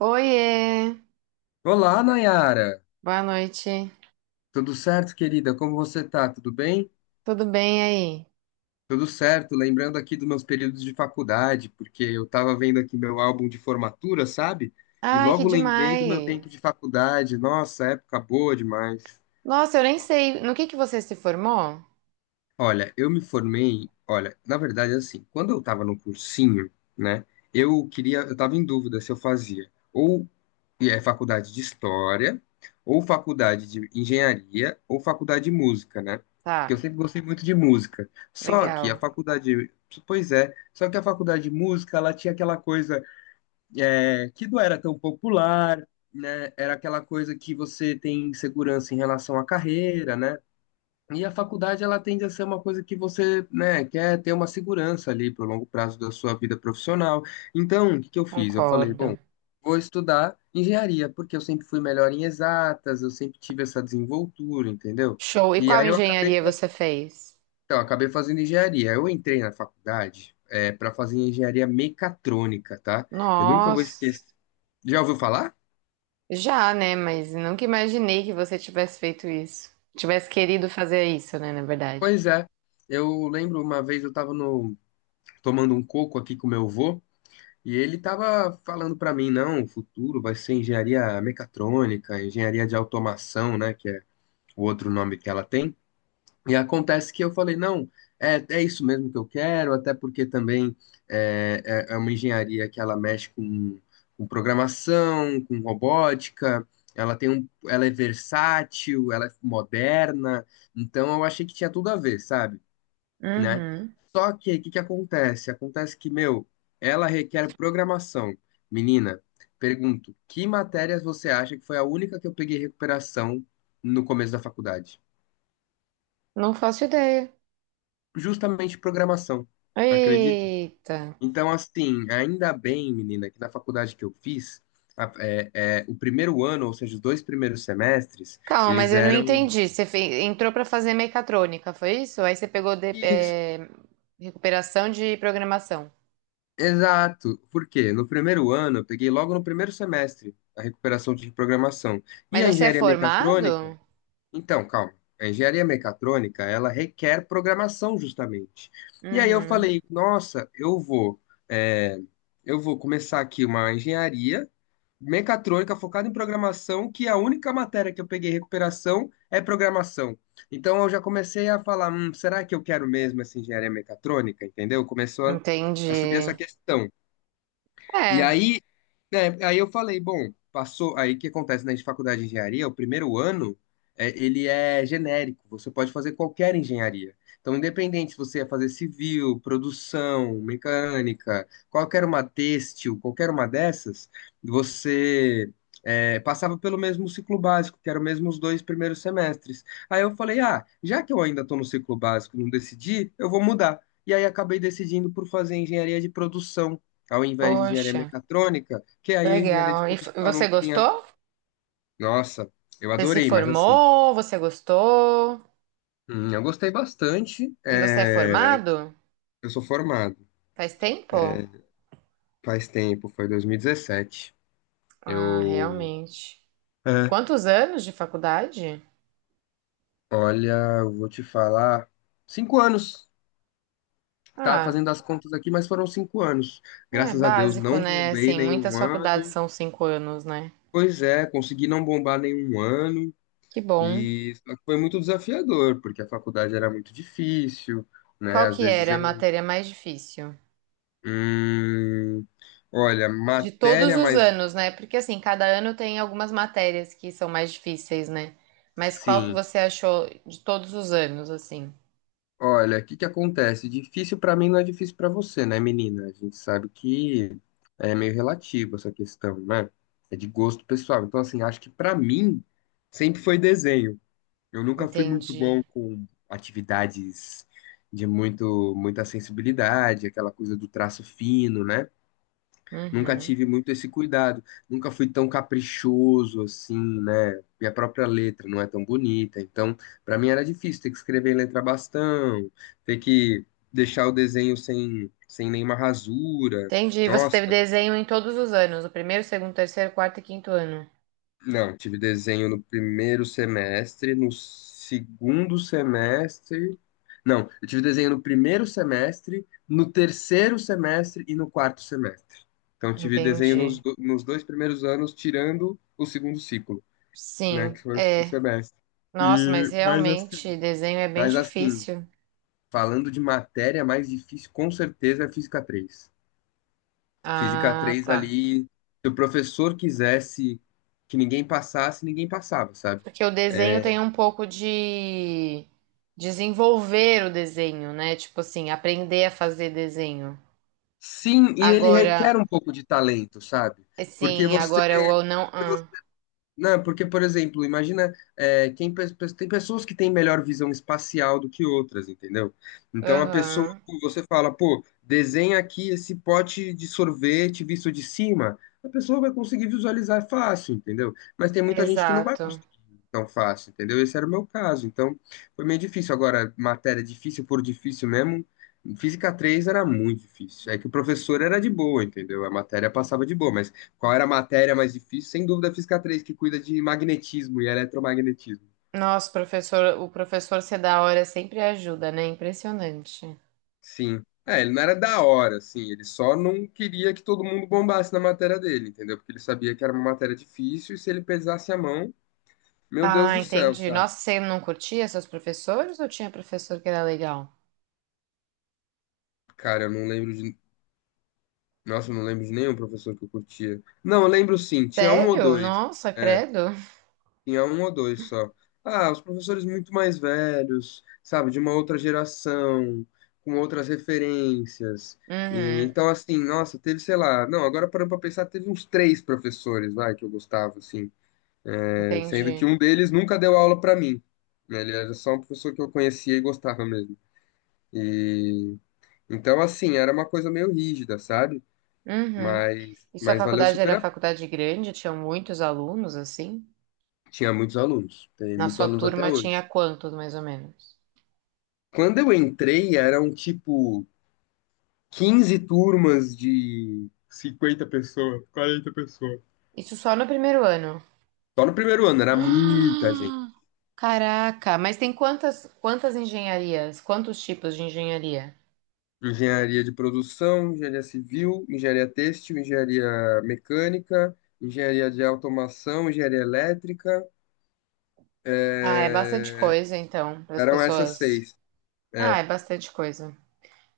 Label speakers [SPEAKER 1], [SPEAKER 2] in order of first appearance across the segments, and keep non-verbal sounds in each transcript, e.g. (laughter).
[SPEAKER 1] Oiê,
[SPEAKER 2] Olá, Nayara.
[SPEAKER 1] boa noite.
[SPEAKER 2] Tudo certo, querida? Como você tá? Tudo bem?
[SPEAKER 1] Tudo bem aí?
[SPEAKER 2] Tudo certo. Lembrando aqui dos meus períodos de faculdade, porque eu tava vendo aqui meu álbum de formatura, sabe? E
[SPEAKER 1] Ai, que
[SPEAKER 2] logo lembrei do meu
[SPEAKER 1] demais.
[SPEAKER 2] tempo de faculdade. Nossa, época boa demais.
[SPEAKER 1] Nossa, eu nem sei. No que você se formou?
[SPEAKER 2] Olha, eu me formei. Olha, na verdade, assim, quando eu tava no cursinho, né? Eu tava em dúvida se eu fazia ou faculdade de História, ou faculdade de Engenharia, ou faculdade de Música, né? Porque eu
[SPEAKER 1] Tá,
[SPEAKER 2] sempre gostei muito de música. Só que a
[SPEAKER 1] legal.
[SPEAKER 2] faculdade. Pois é, só que a faculdade de música, ela tinha aquela coisa que não era tão popular, né? Era aquela coisa que você tem insegurança em relação à carreira, né? E a faculdade, ela tende a ser uma coisa que você, né, quer ter uma segurança ali para o longo prazo da sua vida profissional. Então, o que que eu fiz? Eu falei, bom,
[SPEAKER 1] Concordo.
[SPEAKER 2] vou estudar engenharia, porque eu sempre fui melhor em exatas, eu sempre tive essa desenvoltura, entendeu?
[SPEAKER 1] Show. E
[SPEAKER 2] E
[SPEAKER 1] qual
[SPEAKER 2] aí eu acabei
[SPEAKER 1] engenharia
[SPEAKER 2] fazendo,
[SPEAKER 1] você fez?
[SPEAKER 2] então, eu acabei fazendo engenharia. Eu entrei na faculdade para fazer engenharia mecatrônica, tá? Eu nunca vou
[SPEAKER 1] Nossa,
[SPEAKER 2] esquecer. Já ouviu falar?
[SPEAKER 1] já, né? Mas nunca imaginei que você tivesse feito isso. Tivesse querido fazer isso, né? Na verdade.
[SPEAKER 2] Pois é. Eu lembro, uma vez eu estava no tomando um coco aqui com meu avô. E ele tava falando para mim, não, o futuro vai ser engenharia mecatrônica, engenharia de automação, né, que é o outro nome que ela tem. E acontece que eu falei, não, é isso mesmo que eu quero, até porque também é, é uma engenharia que ela mexe com programação, com robótica, ela é versátil, ela é moderna, então eu achei que tinha tudo a ver, sabe? Né?
[SPEAKER 1] Uhum.
[SPEAKER 2] Só que o que que acontece? Acontece que, meu, ela requer programação. Menina, pergunto, que matérias você acha que foi a única que eu peguei recuperação no começo da faculdade?
[SPEAKER 1] Não faço ideia.
[SPEAKER 2] Justamente programação, acredita?
[SPEAKER 1] Eita.
[SPEAKER 2] Então, assim, ainda bem, menina, que na faculdade que eu fiz, a- é, o primeiro ano, ou seja, os dois primeiros semestres,
[SPEAKER 1] Calma, mas
[SPEAKER 2] eles
[SPEAKER 1] eu não
[SPEAKER 2] eram
[SPEAKER 1] entendi. Você fe- entrou para fazer mecatrônica, foi isso? Aí você pegou de-
[SPEAKER 2] isso.
[SPEAKER 1] recuperação de programação.
[SPEAKER 2] Exato. Por quê? No primeiro ano, eu peguei logo no primeiro semestre a recuperação de programação. E
[SPEAKER 1] Mas
[SPEAKER 2] a
[SPEAKER 1] você é
[SPEAKER 2] engenharia mecatrônica.
[SPEAKER 1] formado?
[SPEAKER 2] Então, calma. A engenharia mecatrônica, ela requer programação justamente. E aí eu
[SPEAKER 1] Uhum,
[SPEAKER 2] falei, nossa, é, eu vou começar aqui uma engenharia mecatrônica focada em programação, que a única matéria que eu peguei recuperação é programação. Então eu já comecei a falar, será que eu quero mesmo essa engenharia mecatrônica? Entendeu? Começou a subir essa
[SPEAKER 1] entendi.
[SPEAKER 2] questão. E
[SPEAKER 1] É,
[SPEAKER 2] aí aí eu falei, bom, passou. Aí o que acontece na faculdade de engenharia, o primeiro ano, ele é genérico, você pode fazer qualquer engenharia. Então, independente se você ia fazer civil, produção, mecânica, qualquer uma têxtil, qualquer uma dessas, você passava pelo mesmo ciclo básico, que eram mesmo os dois primeiros semestres. Aí eu falei, ah, já que eu ainda estou no ciclo básico e não decidi, eu vou mudar. E aí acabei decidindo por fazer engenharia de produção ao invés de engenharia
[SPEAKER 1] poxa,
[SPEAKER 2] mecatrônica, que aí a engenharia de
[SPEAKER 1] legal. E f-
[SPEAKER 2] produção
[SPEAKER 1] você
[SPEAKER 2] não tinha.
[SPEAKER 1] gostou?
[SPEAKER 2] Nossa, eu
[SPEAKER 1] Você se
[SPEAKER 2] adorei, mas assim,
[SPEAKER 1] formou? Você gostou?
[SPEAKER 2] eu gostei bastante.
[SPEAKER 1] E você é
[SPEAKER 2] É,
[SPEAKER 1] formado?
[SPEAKER 2] eu sou formado.
[SPEAKER 1] Faz tempo?
[SPEAKER 2] É, faz tempo, foi 2017.
[SPEAKER 1] Ah,
[SPEAKER 2] Eu.
[SPEAKER 1] realmente.
[SPEAKER 2] É.
[SPEAKER 1] Quantos anos de faculdade?
[SPEAKER 2] Olha, eu vou te falar. 5 anos. Tava
[SPEAKER 1] Ah,
[SPEAKER 2] fazendo as contas aqui, mas foram 5 anos.
[SPEAKER 1] é
[SPEAKER 2] Graças a Deus,
[SPEAKER 1] básico,
[SPEAKER 2] não
[SPEAKER 1] né?
[SPEAKER 2] bombei
[SPEAKER 1] Assim, muitas
[SPEAKER 2] nenhum
[SPEAKER 1] faculdades
[SPEAKER 2] ano.
[SPEAKER 1] são 5 anos, né?
[SPEAKER 2] Pois é, consegui não bombar nenhum ano.
[SPEAKER 1] Que bom.
[SPEAKER 2] E só que foi muito desafiador, porque a faculdade era muito difícil, né?
[SPEAKER 1] Qual
[SPEAKER 2] Às
[SPEAKER 1] que
[SPEAKER 2] vezes
[SPEAKER 1] era a
[SPEAKER 2] eu,
[SPEAKER 1] matéria mais difícil?
[SPEAKER 2] hum, olha,
[SPEAKER 1] De todos
[SPEAKER 2] matéria
[SPEAKER 1] os
[SPEAKER 2] mais.
[SPEAKER 1] anos, né? Porque assim, cada ano tem algumas matérias que são mais difíceis, né? Mas qual que
[SPEAKER 2] Sim.
[SPEAKER 1] você achou de todos os anos, assim?
[SPEAKER 2] Olha, o que que acontece? Difícil pra mim não é difícil pra você, né, menina? A gente sabe que é meio relativo essa questão, né? É de gosto pessoal. Então, assim, acho que pra mim sempre foi desenho. Eu nunca fui muito
[SPEAKER 1] Entendi.
[SPEAKER 2] bom com atividades de muito muita sensibilidade, aquela coisa do traço fino, né? Nunca
[SPEAKER 1] Uhum.
[SPEAKER 2] tive muito esse cuidado, nunca fui tão caprichoso assim, né? Minha própria letra não é tão bonita, então para mim era difícil ter que escrever em letra bastão, ter que deixar o desenho sem nenhuma rasura.
[SPEAKER 1] Entendi. Você
[SPEAKER 2] Nossa.
[SPEAKER 1] teve desenho em todos os anos, o primeiro, segundo, terceiro, quarto e quinto ano.
[SPEAKER 2] Não, tive desenho no primeiro semestre, no segundo semestre. Não, eu tive desenho no primeiro semestre, no terceiro semestre e no quarto semestre. Então, tive desenho nos,
[SPEAKER 1] Entendi.
[SPEAKER 2] do- nos dois primeiros anos, tirando o segundo ciclo, né, que
[SPEAKER 1] Sim,
[SPEAKER 2] foi o segundo
[SPEAKER 1] é.
[SPEAKER 2] semestre.
[SPEAKER 1] Nossa, mas
[SPEAKER 2] E,
[SPEAKER 1] realmente desenho é bem
[SPEAKER 2] mas assim,
[SPEAKER 1] difícil.
[SPEAKER 2] falando de matéria mais difícil, com certeza é Física 3. Física
[SPEAKER 1] Ah,
[SPEAKER 2] 3
[SPEAKER 1] tá.
[SPEAKER 2] ali, se o professor quisesse que ninguém passasse, ninguém passava, sabe?
[SPEAKER 1] Porque o desenho
[SPEAKER 2] É.
[SPEAKER 1] tem um pouco de desenvolver o desenho, né? Tipo assim, aprender a fazer desenho.
[SPEAKER 2] Sim, e ele
[SPEAKER 1] Agora,
[SPEAKER 2] requer um pouco de talento, sabe? Porque
[SPEAKER 1] sim,
[SPEAKER 2] você,
[SPEAKER 1] agora o ou não.
[SPEAKER 2] porque
[SPEAKER 1] Ah,
[SPEAKER 2] não, porque, por exemplo, imagina, tem pessoas que têm melhor visão espacial do que outras, entendeu? Então, a pessoa,
[SPEAKER 1] aham,
[SPEAKER 2] pô, você fala, pô, desenha aqui esse pote de sorvete visto de cima, a pessoa vai conseguir visualizar fácil, entendeu? Mas tem muita gente que não vai
[SPEAKER 1] exato.
[SPEAKER 2] conseguir tão fácil, entendeu? Esse era o meu caso, então foi meio difícil. Agora, matéria difícil por difícil mesmo, Física 3 era muito difícil. É que o professor era de boa, entendeu? A matéria passava de boa, mas qual era a matéria mais difícil? Sem dúvida, a Física 3, que cuida de magnetismo e eletromagnetismo.
[SPEAKER 1] Nossa, professor, o professor ser da hora sempre ajuda, né? Impressionante.
[SPEAKER 2] Sim. É, ele não era da hora, assim, ele só não queria que todo mundo bombasse na matéria dele, entendeu? Porque ele sabia que era uma matéria difícil e se ele pesasse a mão, meu Deus
[SPEAKER 1] Ah,
[SPEAKER 2] do céu,
[SPEAKER 1] entendi.
[SPEAKER 2] sabe?
[SPEAKER 1] Nossa, você não curtia seus professores ou tinha professor que era legal?
[SPEAKER 2] Cara, eu não lembro de. Nossa, eu não lembro de nenhum professor que eu curtia. Não, eu lembro sim, tinha um ou
[SPEAKER 1] Sério?
[SPEAKER 2] dois.
[SPEAKER 1] Nossa, credo.
[SPEAKER 2] Tinha um ou dois só. Ah, os professores muito mais velhos, sabe, de uma outra geração, com outras referências. E,
[SPEAKER 1] Uhum,
[SPEAKER 2] então, assim, nossa, teve, sei lá, não, agora parando pra pensar, teve uns três professores, vai, que eu gostava, assim. É, sendo que
[SPEAKER 1] entendi.
[SPEAKER 2] um deles nunca deu aula pra mim, né. Ele era só um professor que eu conhecia e gostava mesmo. E então, assim, era uma coisa meio rígida, sabe?
[SPEAKER 1] Uhum.
[SPEAKER 2] Mas,
[SPEAKER 1] E sua
[SPEAKER 2] mas valeu
[SPEAKER 1] faculdade
[SPEAKER 2] super
[SPEAKER 1] era
[SPEAKER 2] a...
[SPEAKER 1] faculdade grande? Tinha muitos alunos, assim?
[SPEAKER 2] Tinha muitos alunos, tem
[SPEAKER 1] Na
[SPEAKER 2] muitos
[SPEAKER 1] sua
[SPEAKER 2] alunos até
[SPEAKER 1] turma tinha
[SPEAKER 2] hoje.
[SPEAKER 1] quantos, mais ou menos?
[SPEAKER 2] Quando eu entrei, era um tipo 15 turmas de 50 pessoas, 40 pessoas.
[SPEAKER 1] Isso só no primeiro ano.
[SPEAKER 2] Só no primeiro ano,
[SPEAKER 1] (gasps)
[SPEAKER 2] era muita gente.
[SPEAKER 1] Ah! Caraca, mas tem quantas engenharias? Quantos tipos de engenharia?
[SPEAKER 2] Engenharia de produção, engenharia civil, engenharia têxtil, engenharia mecânica, engenharia de automação, engenharia elétrica.
[SPEAKER 1] Ah, é bastante
[SPEAKER 2] é,
[SPEAKER 1] coisa, então, para as
[SPEAKER 2] Eram essas
[SPEAKER 1] pessoas.
[SPEAKER 2] seis.
[SPEAKER 1] Ah,
[SPEAKER 2] É.
[SPEAKER 1] é bastante coisa.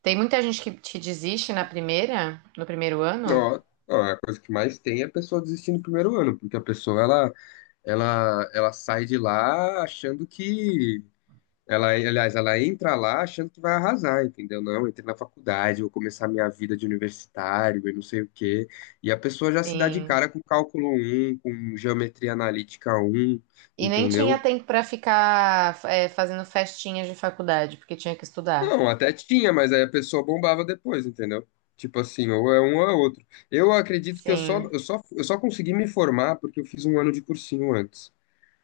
[SPEAKER 1] Tem muita gente que te desiste na primeira, no primeiro ano?
[SPEAKER 2] Ó, ó, a coisa que mais tem é a pessoa desistir no primeiro ano, porque a pessoa ela sai de lá achando que. Ela, aliás, ela entra lá achando que vai arrasar, entendeu? Não, eu entrei na faculdade, vou começar minha vida de universitário e não sei o quê. E a pessoa já se dá de
[SPEAKER 1] Sim.
[SPEAKER 2] cara com cálculo 1, com geometria analítica 1,
[SPEAKER 1] E nem tinha
[SPEAKER 2] entendeu?
[SPEAKER 1] tempo para ficar, fazendo festinhas de faculdade, porque tinha que estudar.
[SPEAKER 2] Não, até tinha, mas aí a pessoa bombava depois, entendeu? Tipo assim, ou é um ou é outro. Eu acredito que
[SPEAKER 1] Sim,
[SPEAKER 2] eu só consegui me formar porque eu fiz um ano de cursinho antes.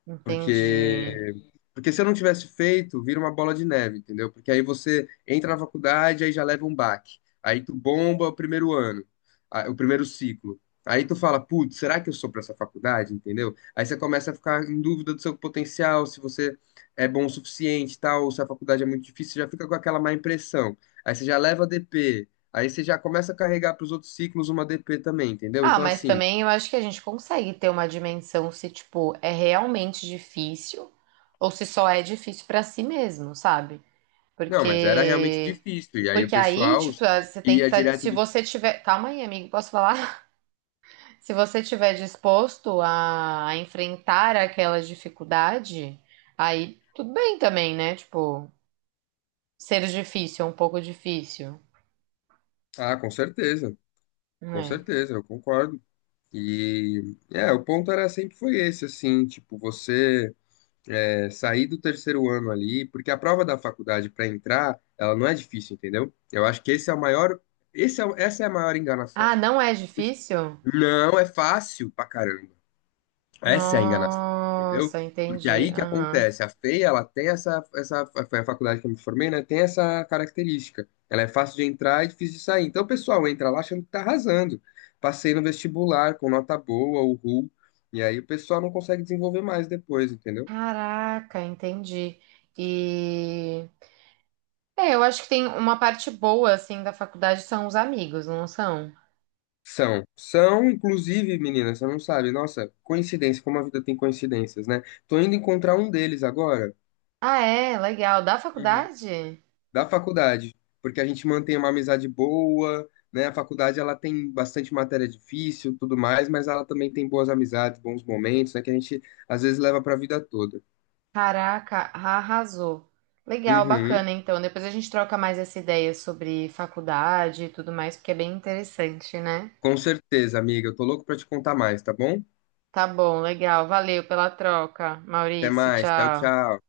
[SPEAKER 1] entendi.
[SPEAKER 2] Porque, porque se eu não tivesse feito, vira uma bola de neve, entendeu? Porque aí você entra na faculdade, aí já leva um baque. Aí tu bomba o primeiro ano, o primeiro ciclo. Aí tu fala, putz, será que eu sou pra essa faculdade, entendeu? Aí você começa a ficar em dúvida do seu potencial, se você é bom o suficiente, e tal, ou se a faculdade é muito difícil, você já fica com aquela má impressão. Aí você já leva DP, aí você já começa a carregar pros outros ciclos uma DP também, entendeu?
[SPEAKER 1] Ah,
[SPEAKER 2] Então
[SPEAKER 1] mas
[SPEAKER 2] assim.
[SPEAKER 1] também eu acho que a gente consegue ter uma dimensão se, tipo, é realmente difícil ou se só é difícil pra si mesmo, sabe?
[SPEAKER 2] Não, mas era realmente
[SPEAKER 1] Porque
[SPEAKER 2] difícil. E aí o
[SPEAKER 1] porque aí,
[SPEAKER 2] pessoal
[SPEAKER 1] tipo, ah, você tem que
[SPEAKER 2] ia
[SPEAKER 1] estar,
[SPEAKER 2] direto
[SPEAKER 1] se
[SPEAKER 2] do.
[SPEAKER 1] você tiver, calma aí, amigo, posso falar? (laughs) Se você tiver disposto a enfrentar aquela dificuldade, aí tudo bem também, né? Tipo, ser difícil é um pouco difícil,
[SPEAKER 2] Ah, com
[SPEAKER 1] né?
[SPEAKER 2] certeza, eu concordo. O ponto era sempre foi esse, assim, tipo, você, sair do terceiro ano ali, porque a prova da faculdade para entrar, ela não é difícil, entendeu? Eu acho que esse é o maior, esse é, o- essa é a maior enganação.
[SPEAKER 1] Ah, não é difícil?
[SPEAKER 2] Não é fácil pra caramba. Essa é a enganação, entendeu?
[SPEAKER 1] Nossa,
[SPEAKER 2] Porque
[SPEAKER 1] entendi.
[SPEAKER 2] aí que
[SPEAKER 1] Aham.
[SPEAKER 2] acontece, a FEI, ela tem essa, essa, foi a faculdade que eu me formei, né? Tem essa característica. Ela é fácil de entrar e difícil de sair. Então o pessoal entra lá achando que tá arrasando. Passei no vestibular com nota boa, o RU, e aí o pessoal não consegue desenvolver mais depois, entendeu?
[SPEAKER 1] Caraca, entendi. E eu acho que tem uma parte boa assim da faculdade são os amigos, não são?
[SPEAKER 2] São, são, inclusive, meninas, você não sabe, nossa, coincidência, como a vida tem coincidências, né? Tô indo encontrar um deles agora.
[SPEAKER 1] Ah, é, legal. Da
[SPEAKER 2] Uhum.
[SPEAKER 1] faculdade?
[SPEAKER 2] Da faculdade, porque a gente mantém uma amizade boa, né? A faculdade ela tem bastante matéria difícil, tudo mais, mas ela também tem boas amizades, bons momentos, né? Que a gente às vezes leva para a vida toda.
[SPEAKER 1] Caraca, arrasou. Legal,
[SPEAKER 2] Uhum.
[SPEAKER 1] bacana. Então, depois a gente troca mais essa ideia sobre faculdade e tudo mais, porque é bem interessante, né?
[SPEAKER 2] Com certeza, amiga. Eu tô louco para te contar mais, tá bom?
[SPEAKER 1] Tá bom, legal. Valeu pela troca,
[SPEAKER 2] Até
[SPEAKER 1] Maurício.
[SPEAKER 2] mais. Tchau,
[SPEAKER 1] Tchau.
[SPEAKER 2] tchau.